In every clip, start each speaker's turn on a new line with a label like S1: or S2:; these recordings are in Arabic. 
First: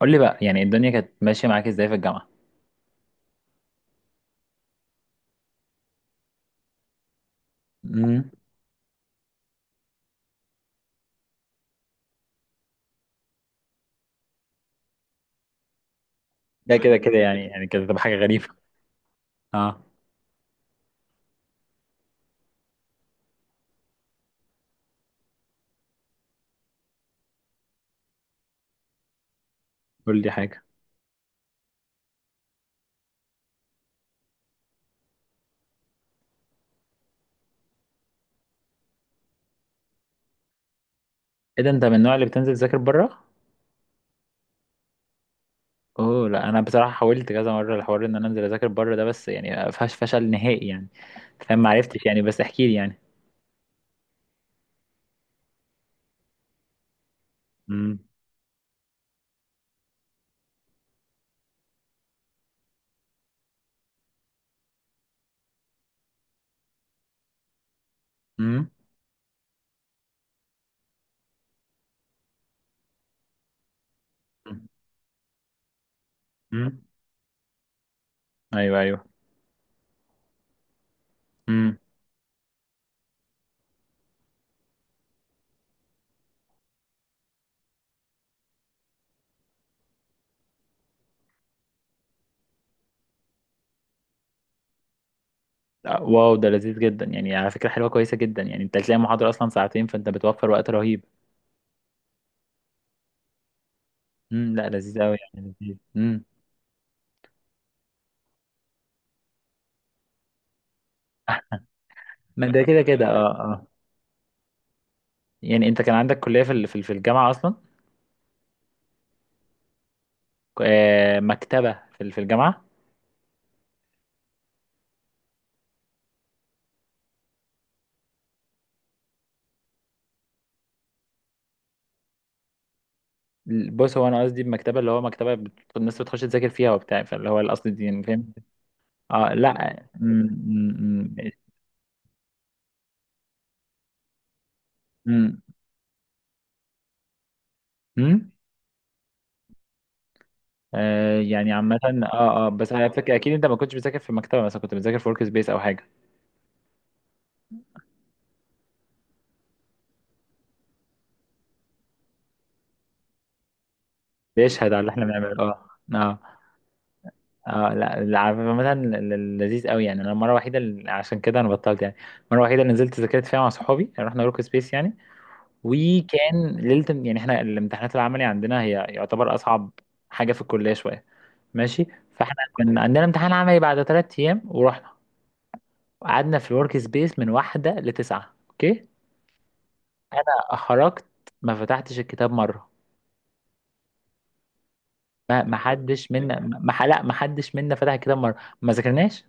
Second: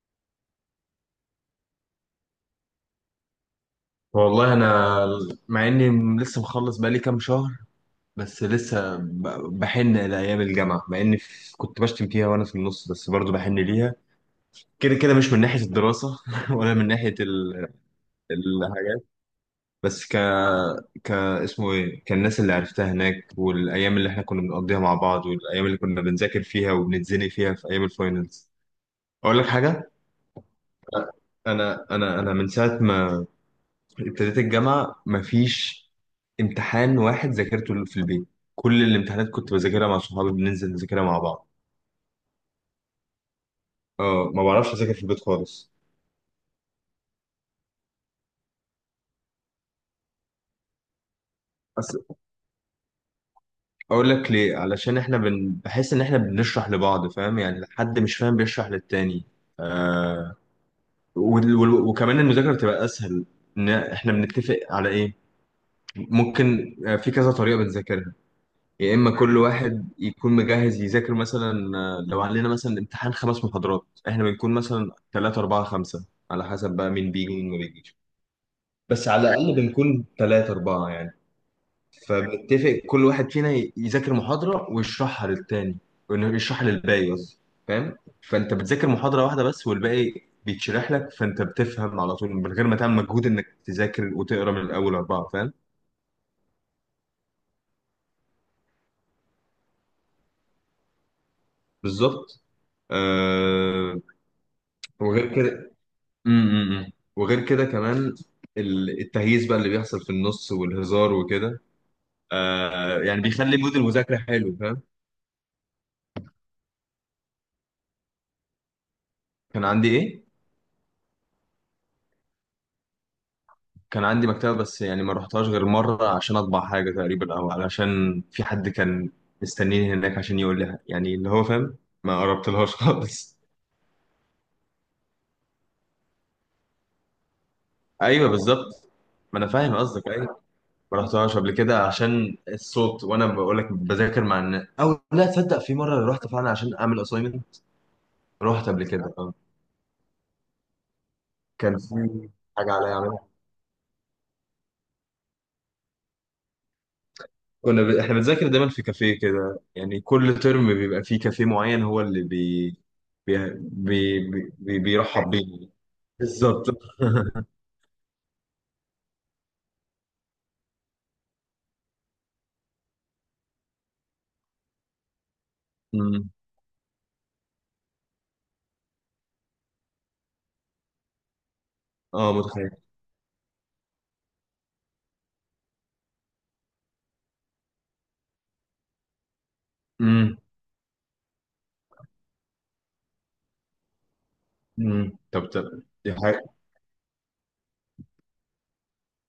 S1: قول لي بقى يعني الدنيا كانت ماشية معاك ازاي في الجامعة؟
S2: والله انا مع اني لسه مخلص بقالي كام شهر،
S1: امم.
S2: بس لسه بحن لايام الجامعه. مع اني كنت بشتم فيها وانا في النص، بس برضو بحن ليها كده كده، مش من ناحيه الدراسه ولا
S1: ده
S2: من
S1: كده
S2: ناحيه
S1: كده يعني كده تبقى حاجة غريبة.
S2: الحاجات،
S1: اه،
S2: بس ك اسمه ايه كالناس اللي عرفتها هناك، والايام اللي احنا كنا بنقضيها مع بعض، والايام اللي كنا بنذاكر فيها وبنتزني فيها في ايام الفاينلز. اقول لك حاجه.
S1: قول لي حاجة.
S2: انا من ساعه ما ابتديت الجامعة مفيش امتحان واحد ذاكرته في البيت. كل الامتحانات كنت بذاكرها مع صحابي، بننزل نذاكرها مع بعض.
S1: ايه ده، انت من النوع اللي بتنزل تذاكر بره؟
S2: اه، ما بعرفش اذاكر في البيت خالص.
S1: اوه لا، انا بصراحة حاولت كذا مرة الحوار ان انا انزل اذاكر بره ده، بس يعني فشل نهائي يعني. فاهم، ما
S2: أصل
S1: عرفتش يعني، بس احكي لي يعني.
S2: اقول لك ليه، علشان احنا بحس ان احنا بنشرح لبعض، فاهم؟ يعني
S1: امم،
S2: حد مش فاهم بيشرح للتاني. آه... وكمان المذاكرة بتبقى اسهل، ان احنا بنتفق على ايه ممكن. في كذا طريقة بنذاكرها،
S1: امم،
S2: يا اما كل واحد يكون مجهز يذاكر، مثلا لو علينا مثلا امتحان خمس محاضرات احنا بنكون مثلا ثلاثة أربعة خمسة، على حسب
S1: امم.
S2: بقى مين بيجي ومين ما بيجيش.
S1: ايوه، ايوه.
S2: بس على الأقل بنكون ثلاثة أربعة يعني.
S1: امم.
S2: فبنتفق كل واحد فينا يذاكر محاضرة ويشرحها للتاني، وإنه يشرحها للباقي قصدي، فاهم؟ فأنت بتذاكر محاضرة واحدة بس، والباقي بيتشرح لك، فأنت بتفهم على طول من غير ما تعمل مجهود إنك تذاكر وتقرا من الأول أربعة، فاهم؟
S1: واو، ده لذيذ جدا يعني، على فكرة حلوة كويسة جدا يعني، انت هتلاقي محاضرة اصلا ساعتين، فانت بتوفر وقت رهيب.
S2: بالظبط. آه
S1: امم، لا لذيذ قوي
S2: وغير
S1: يعني،
S2: كده.
S1: لذيذ. امم.
S2: امم، وغير كده كمان، التهييس بقى اللي بيحصل في النص والهزار وكده،
S1: ما ده كده
S2: آه
S1: كده.
S2: يعني
S1: اه،
S2: بيخلي
S1: اه.
S2: مود المذاكرة حلو، فاهم؟
S1: يعني انت كان عندك كلية في الجامعة اصلا؟
S2: كان عندي ايه؟
S1: مكتبة في الجامعة؟
S2: كان عندي مكتبة بس يعني ما رحتهاش غير مرة عشان اطبع حاجة تقريبا، او علشان في حد كان مستنيني هناك عشان يقول لي يعني اللي هو، فاهم؟ ما قربتلهاش خالص.
S1: بص، هو انا قصدي بمكتبة، اللي هو مكتبة الناس بتخش تذاكر فيها وبتاع، فاللي هو القصد دي يعني
S2: ايوه
S1: فاهم.
S2: بالظبط،
S1: اه
S2: ما انا فاهم
S1: لا،
S2: قصدك. ايوه ما رحتهاش قبل كده عشان الصوت، وانا بقول لك بذاكر مع الناس. او لا
S1: م-
S2: تصدق، في مرة رحت فعلا عشان اعمل اسايمنت.
S1: م- م-
S2: رحت قبل كده،
S1: يعني عامة
S2: كان في
S1: اه. اه بس
S2: حاجة
S1: انا
S2: عليا
S1: فاكر
S2: أعملها.
S1: اكيد انت ما كنتش بتذاكر في مكتبة، مثلا كنت بتذاكر في ورك سبيس او حاجة.
S2: احنا بنذاكر دايما في كافيه كده، يعني كل ترم بيبقى فيه كافيه معين هو اللي بي... بي...
S1: بيشهد على اللي احنا
S2: بيرحب
S1: بنعمله، اه.
S2: بينا.
S1: اه،
S2: بالظبط
S1: اه، لا لا، عامة لذيذ قوي يعني. انا المرة الوحيدة عشان كده انا بطلت يعني، المرة الوحيدة اللي نزلت ذاكرت فيها مع صحابي رحنا ورك سبيس يعني.
S2: أمم.
S1: وكان ليله يعني، احنا الامتحانات العملي عندنا هي يعتبر اصعب حاجه في الكليه شويه. ماشي.
S2: اه
S1: فاحنا
S2: متخيل.
S1: كان عندنا امتحان عملي بعد 3 ايام، ورحنا قعدنا في الورك سبيس من واحده لتسعه، اوكي.
S2: أمم.
S1: انا خرجت ما فتحتش الكتاب مره.
S2: أمم. طب طب، دي حاجة.
S1: ما حدش منا فتح الكتاب مره. ما ذاكرناش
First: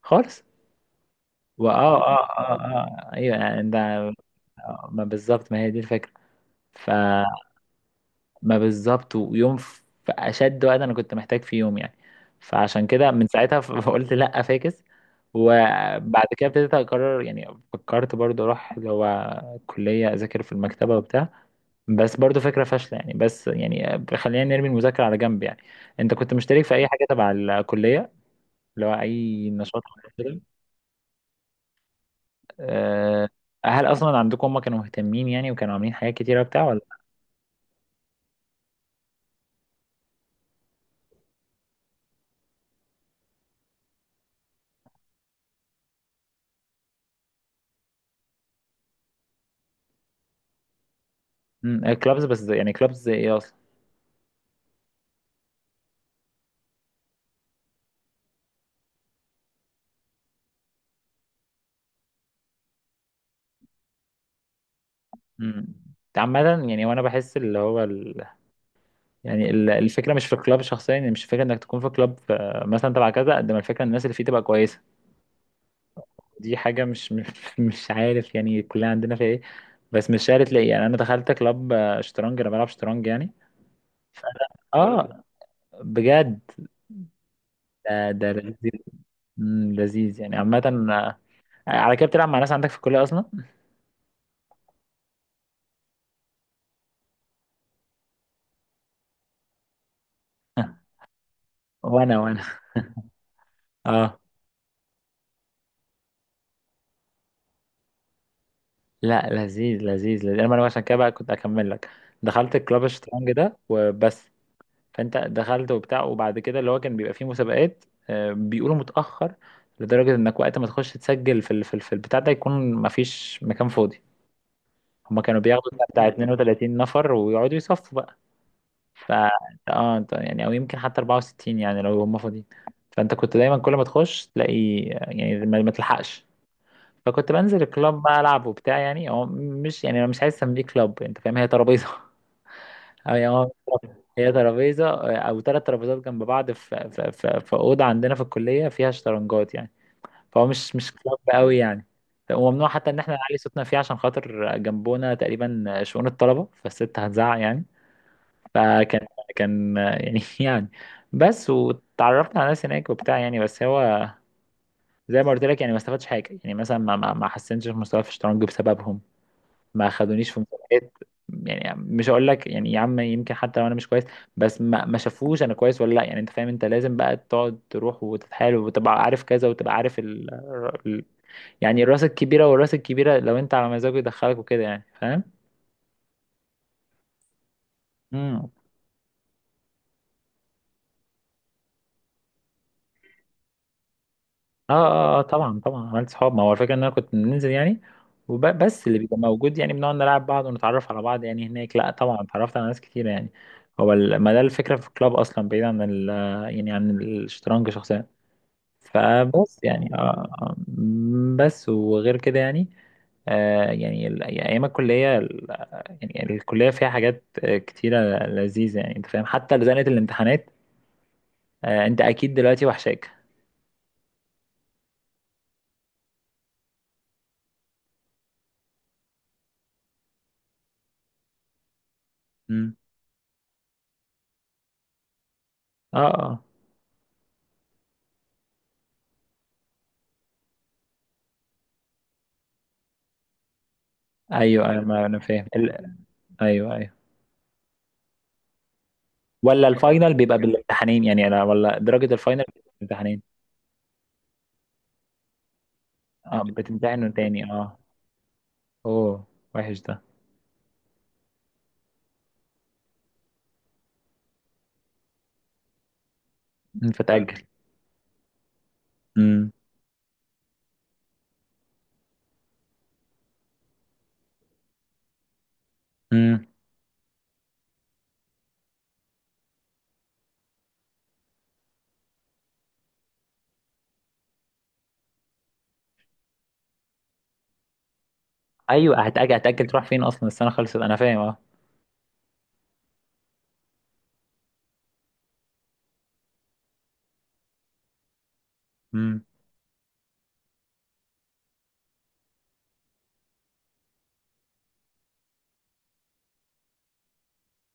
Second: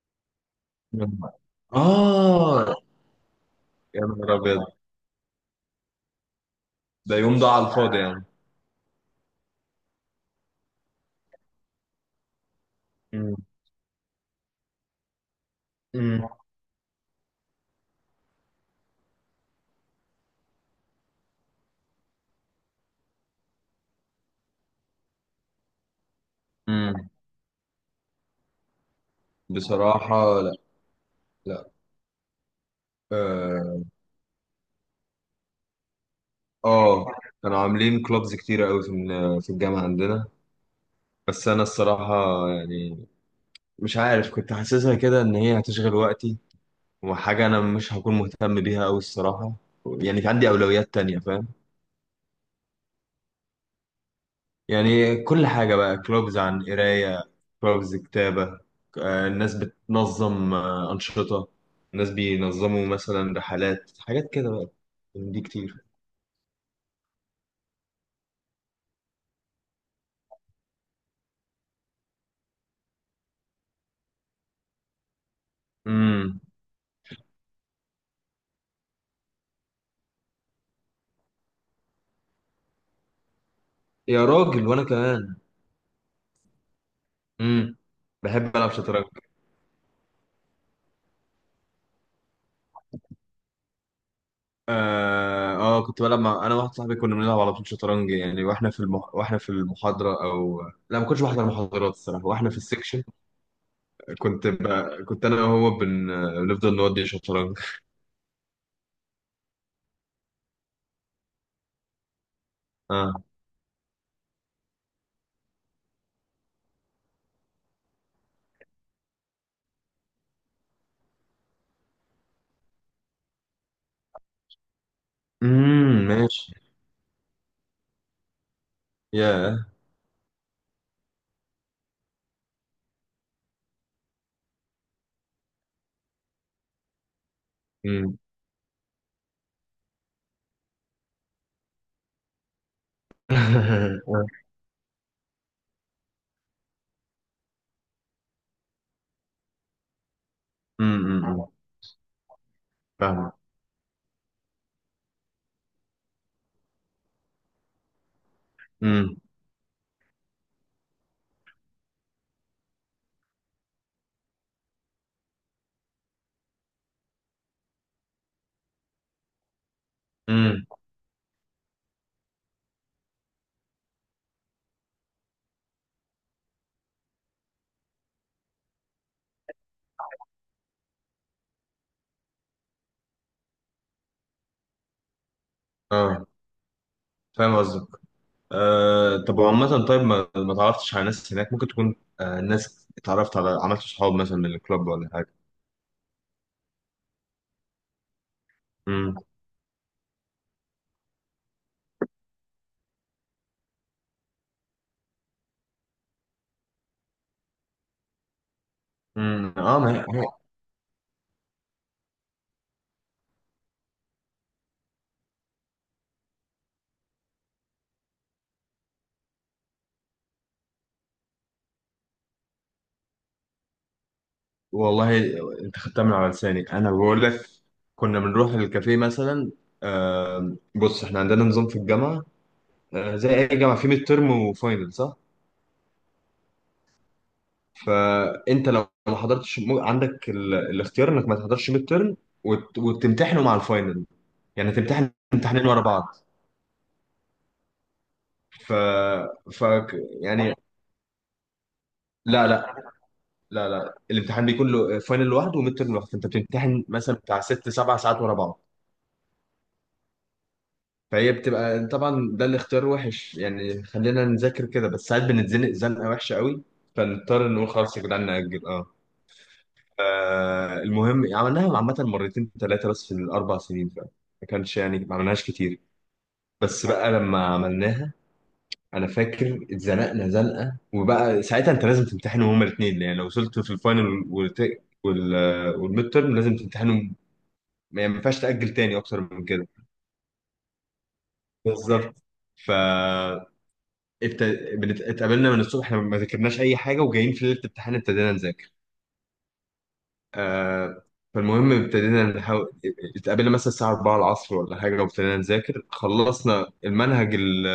S1: خالص. واه، اه، اه، اه،
S2: اه.
S1: آه، آه، ايوه يعني ده.
S2: يا نهار ابيض.
S1: ما بالظبط، ما هي دي الفكره. ف،
S2: ده يوم ده على الفاضي يعني.
S1: ما بالظبط، ويوم في اشد وقت انا كنت محتاج فيه يوم يعني. فعشان كده من
S2: أمم.
S1: ساعتها فقلت لا فاكس. وبعد
S2: أمم.
S1: كده ابتديت اقرر يعني. فكرت برضو اروح اللي هو كلية اذاكر في المكتبة وبتاع، بس برضو فكرة فاشلة يعني. بس يعني خلينا نرمي المذاكرة على جنب يعني. انت كنت مشترك في اي حاجة
S2: أمم.
S1: تبع الكلية؟ اللي هو اي نشاط أو كده؟
S2: بصراحة لا. لا.
S1: أه.
S2: اه.
S1: هل اصلا عندكم هم كانوا مهتمين يعني وكانوا عاملين حاجات كتيرة وبتاع؟
S2: آه. كانوا عاملين كلوبز كتيرة قوي في الجامعة عندنا. بس انا الصراحة يعني مش عارف، كنت حاسسها كده ان هي هتشغل وقتي، وحاجه انا مش هكون مهتم بيها قوي الصراحه. يعني في عندي اولويات تانية، فاهم؟
S1: ولا كلابز بس؟ يعني كلابز ايه؟
S2: يعني كل حاجه بقى، كلوبز عن قرايه، كلوبز كتابه. الناس بتنظم انشطه، الناس بينظموا مثلا رحلات، حاجات كده بقى، من دي
S1: امم.
S2: كتير.
S1: عامة يعني، وانا بحس اللي هو يعني الفكرة مش في الكلاب شخصيا يعني، مش فكرة انك تكون في كلاب، مثلا تبع كذا، قد ما الفكرة ان الناس اللي فيه تبقى كويسة.
S2: امم.
S1: دي حاجة مش مش مش عارف يعني، كلنا عندنا فيها ايه. بس مش شارط ليه يعني، انا دخلت كلاب شطرنج، انا بلعب شطرنج يعني.
S2: يا راجل وانا
S1: اه،
S2: كمان.
S1: بجد،
S2: امم.
S1: ده ده
S2: بحب العب
S1: لذيذ.
S2: شطرنج.
S1: مم، لذيذ يعني عامة. على كده بتلعب مع ناس عندك في الكلية اصلا؟
S2: اه. كنت بلعب مع، انا واحد صاحبي كنا بنلعب على طول شطرنج يعني، واحنا في واحنا في المحاضره. او لا، ما كنتش بحضر محاضرات
S1: وانا،
S2: الصراحه،
S1: وانا.
S2: واحنا في السكشن.
S1: اه
S2: كنت ب... كنت انا وهو بن... بنفضل نودي شطرنج.
S1: لا، لذيذ لذيذ لذيذ. انا عشان كده بقى كنت اكمل لك، دخلت الكلاب
S2: اه.
S1: الشطرنج ده وبس. فانت دخلت وبتاع، وبعد كده اللي هو كان بيبقى فيه مسابقات، بيقولوا متاخر، لدرجه انك وقت ما تخش تسجل في البتاع ده يكون مفيش مكان فاضي. هما كانوا بياخدوا بتاع بتاع
S2: ماشي.
S1: 32 نفر ويقعدوا يصفوا بقى. ف
S2: يا.
S1: اه، أنت يعني او يمكن حتى 64 يعني لو هما فاضيين. فانت كنت دايما كل ما تخش تلاقي يعني ما تلحقش. فكنت بنزل الكلاب
S2: امم
S1: بقى العب وبتاع يعني، هو مش يعني انا مش عايز اسميه كلاب، انت فاهم، هي ترابيزه أو يعني هو، هي ترابيزه. او ثلاث ترابيزات جنب بعض، في اوضه عندنا في الكليه فيها شطرنجات يعني. فهو مش مش كلاب
S2: امم
S1: قوي يعني. وممنوع حتى ان احنا
S2: فاهم.
S1: نعلي صوتنا فيه عشان خاطر جنبونا تقريبا شؤون الطلبه، فالست هتزعق يعني. فكان،
S2: امم.
S1: كان يعني يعني. بس واتعرفت على ناس هناك وبتاع يعني. بس هو زي ما قلت لك يعني، ما استفادش حاجه يعني، مثلا ما حسنتش في مستواي في الشطرنج بسببهم. ما خدونيش في
S2: امم
S1: مسابقات. يعني مش هقول لك يعني يا عم، يمكن حتى لو انا مش كويس، بس ما شافوش انا كويس ولا لا يعني، انت فاهم. انت لازم بقى تقعد تروح وتتحايل وتبقى عارف كذا وتبقى عارف ال... يعني الراس الكبيره، والراس الكبيره لو انت على مزاجه يدخلك وكده يعني فاهم.
S2: اه فاهم قصدك.
S1: امم.
S2: آه طب عامة طيب، ما تعرفتش على ناس هناك ممكن تكون، آه ناس اتعرفت على، عملت صحاب مثلا من
S1: اه،
S2: الكلوب ولا
S1: اه،
S2: حاجة؟
S1: طبعا طبعا عملت صحاب. ما هو الفكره ان انا كنت بننزل يعني بس اللي
S2: امم.
S1: بيبقى موجود يعني بنقعد نلعب بعض ونتعرف على بعض يعني. هناك لا طبعا اتعرفت على ناس كتير يعني. هو ما ده الفكره في الكلاب اصلا، بعيد عن يعني عن الشطرنج شخصيا.
S2: امم.
S1: فبس
S2: اه ما
S1: يعني،
S2: هي.
S1: آه، آه. بس وغير كده يعني. آه يعني يعني ايام الكليه يعني الكليه فيها حاجات كتيره لذيذه يعني انت فاهم، حتى زنقه الامتحانات. آه، انت اكيد دلوقتي وحشاك.
S2: والله انت خدتها من على لساني، انا بقول لك كنا بنروح الكافيه مثلا. بص احنا عندنا نظام في الجامعه،
S1: مم.
S2: زي اي جامعه في ميد ترم وفاينل، صح؟
S1: اه، اه،
S2: فانت لو ما حضرتش عندك الاختيار انك ما تحضرش ميد ترم وتمتحنه مع الفاينل،
S1: ايوه،
S2: يعني
S1: ايوه، ما
S2: تمتحن
S1: انا فاهم
S2: امتحانين ورا بعض.
S1: ايوه، ايوه.
S2: ف... ف
S1: ولا الفاينل بيبقى
S2: يعني
S1: بالامتحانين يعني، انا ولا درجه الفاينل
S2: لا
S1: بتبقى
S2: لا،
S1: بالامتحانين؟
S2: لا لا الامتحان بيكون له فاينل لوحده وميد ترم لوحده، فانت
S1: اه،
S2: بتمتحن
S1: بتمتحنوا
S2: مثلا بتاع
S1: تاني،
S2: ست
S1: اه.
S2: سبع ساعات ورا بعض.
S1: اوه، وحش ده.
S2: فهي بتبقى طبعا، ده الاختيار وحش يعني، خلينا نذاكر كده، بس ساعات بنتزنق زنقه وحشه قوي.
S1: مم، فتأجل.
S2: فنضطر نقول خلاص يا جدعان نأجل، اه.
S1: امم.
S2: المهم عملناها عامة مرتين ثلاثة بس في الأربع سنين فعلا، ما كانش يعني ما عملناش كتير.
S1: امم.
S2: بس بقى لما عملناها أنا فاكر اتزنقنا زنقة، وبقى ساعتها أنت لازم تمتحنهم هما الاتنين، يعني لو وصلت في الفاينل وال والميد تيرم لازم تمتحنهم، يعني ما ينفعش تأجل تاني
S1: ايوه،
S2: أكتر
S1: هتأجل،
S2: من
S1: هتأجل
S2: كده.
S1: تروح فين اصلا، السنه خلصت، انا فاهم، اه.
S2: بالظبط. ف ابت... اتقابلنا من الصبح، احنا ما ذاكرناش اي حاجه، وجايين في ليله الامتحان ابتدينا نذاكر.
S1: مم.
S2: آه... فالمهم ابتدينا نحاول، اتقابلنا مثلا الساعه 4 العصر ولا حاجه، وابتدينا نذاكر خلصنا المنهج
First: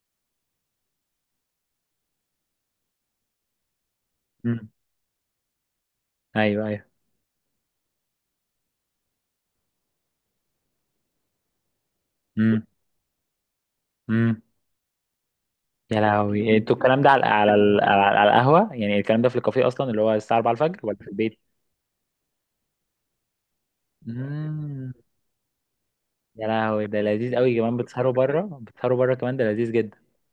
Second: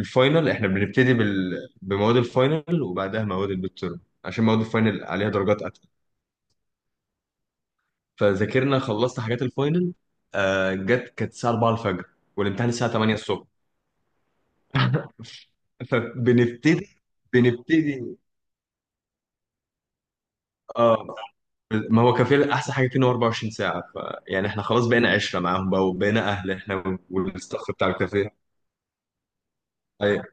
S2: الفاينل، احنا بنبتدي بمواد الفاينل، وبعدها مواد الميد تيرم، عشان مواد
S1: مم.
S2: الفاينل عليها درجات اتقل.
S1: ايوه، ايوه.
S2: فذاكرنا خلصنا حاجات الفاينل. جت كانت الساعه 4 الفجر،
S1: مم.
S2: والامتحان الساعه 8 الصبح.
S1: مم. يا لهوي إيه، انتوا
S2: فبنبتدي
S1: الكلام ده على على ال- على
S2: بنبتدي
S1: على القهوه يعني، الكلام ده في الكافيه اصلا اللي هو الساعه 4 الفجر ولا
S2: اه،
S1: في البيت؟
S2: ما هو كافيه احسن حاجه فيه ان هو 24 ساعه. ف يعني احنا خلاص
S1: مم.
S2: بقينا عشره معاهم بقى، وبقينا
S1: يا
S2: اهل
S1: لهوي،
S2: احنا
S1: ده لذيذ قوي
S2: والستاف
S1: كمان،
S2: بتاع
S1: بتسهروا
S2: الكافيه.
S1: بره، بتسهروا بره كمان، ده لذيذ جدا.
S2: ايوه.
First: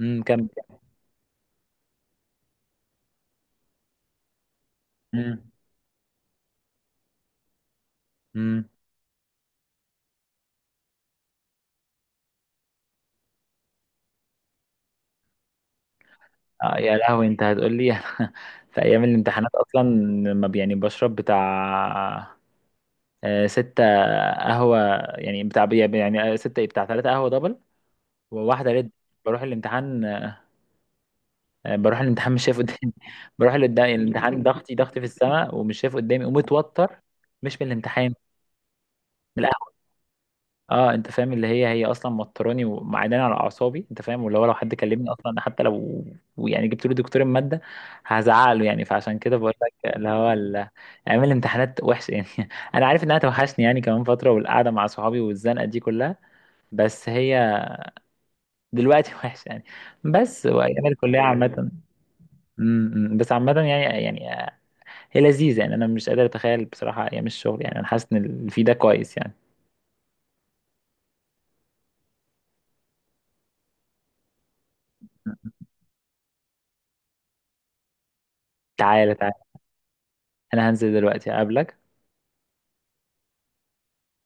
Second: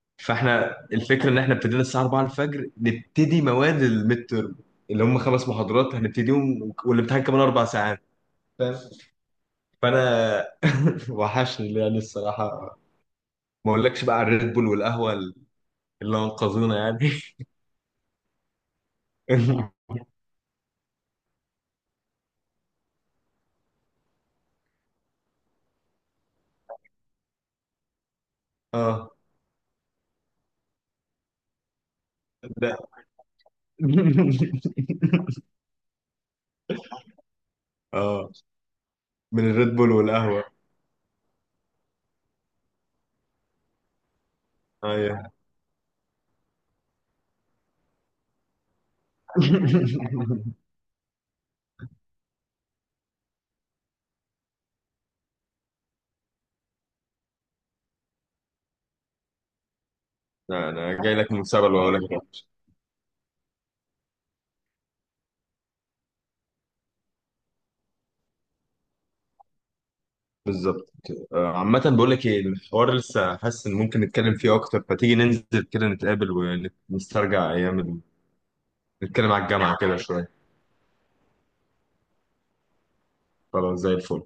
S1: امم، كم.
S2: فاحنا الفكره ان احنا ابتدينا الساعه 4 الفجر نبتدي مواد الميد تيرم، اللي هم خمس
S1: امم.
S2: محاضرات هنبتديهم، والامتحان كمان اربع ساعات،
S1: امم.
S2: فاهم؟ فانا وحشني يعني الصراحه، ما اقولكش بقى على الريد بول والقهوه اللي
S1: آه
S2: انقذونا
S1: يا
S2: يعني.
S1: لهوي انت هتقول لي في ايام الامتحانات اصلا لما يعني بشرب بتاع 6 قهوة يعني، بتاع يعني ستة إيه، بتاع 3 قهوة دبل وواحدة ريد.
S2: اه.
S1: بروح الامتحان بروح الامتحان مش شايف
S2: لا.
S1: قدامي بروح لقدام الامتحان ضغطي ضغطي في السماء ومش شايف قدامي ومتوتر، مش من الامتحان،
S2: اه،
S1: من
S2: من الريد
S1: القهوة.
S2: بول والقهوه.
S1: اه، انت فاهم، اللي هي هي اصلا موتراني ومعداني على اعصابي انت فاهم، واللي هو لو حد كلمني
S2: ايوه.
S1: اصلا حتى لو يعني جبت له دكتور المادة هزعله يعني. فعشان كده بقول لك اللي هو ايام الامتحانات وحشة يعني. انا عارف انها توحشني يعني كمان فترة، والقعدة مع صحابي والزنقة دي كلها، بس هي دلوقتي وحشة يعني، بس
S2: لا
S1: وايام
S2: انا جاي
S1: الكلية
S2: لك من
S1: عامة.
S2: سبب وهقول لك الوحش.
S1: م- م. بس عامة يعني يعني هي لذيذة يعني، أنا مش قادر أتخيل بصراحة أيام الشغل يعني، أنا حاسس إن اللي فيه ده كويس يعني.
S2: بالظبط كده. عامة بقول لك ايه الحوار، لسه حاسس ان ممكن نتكلم فيه اكتر، فتيجي ننزل كده نتقابل ونسترجع ايام
S1: تعالى،
S2: نتكلم
S1: تعالى.
S2: على الجامعة كده شوية.
S1: أنا هنزل دلوقتي أقابلك.
S2: خلاص، زي الفل.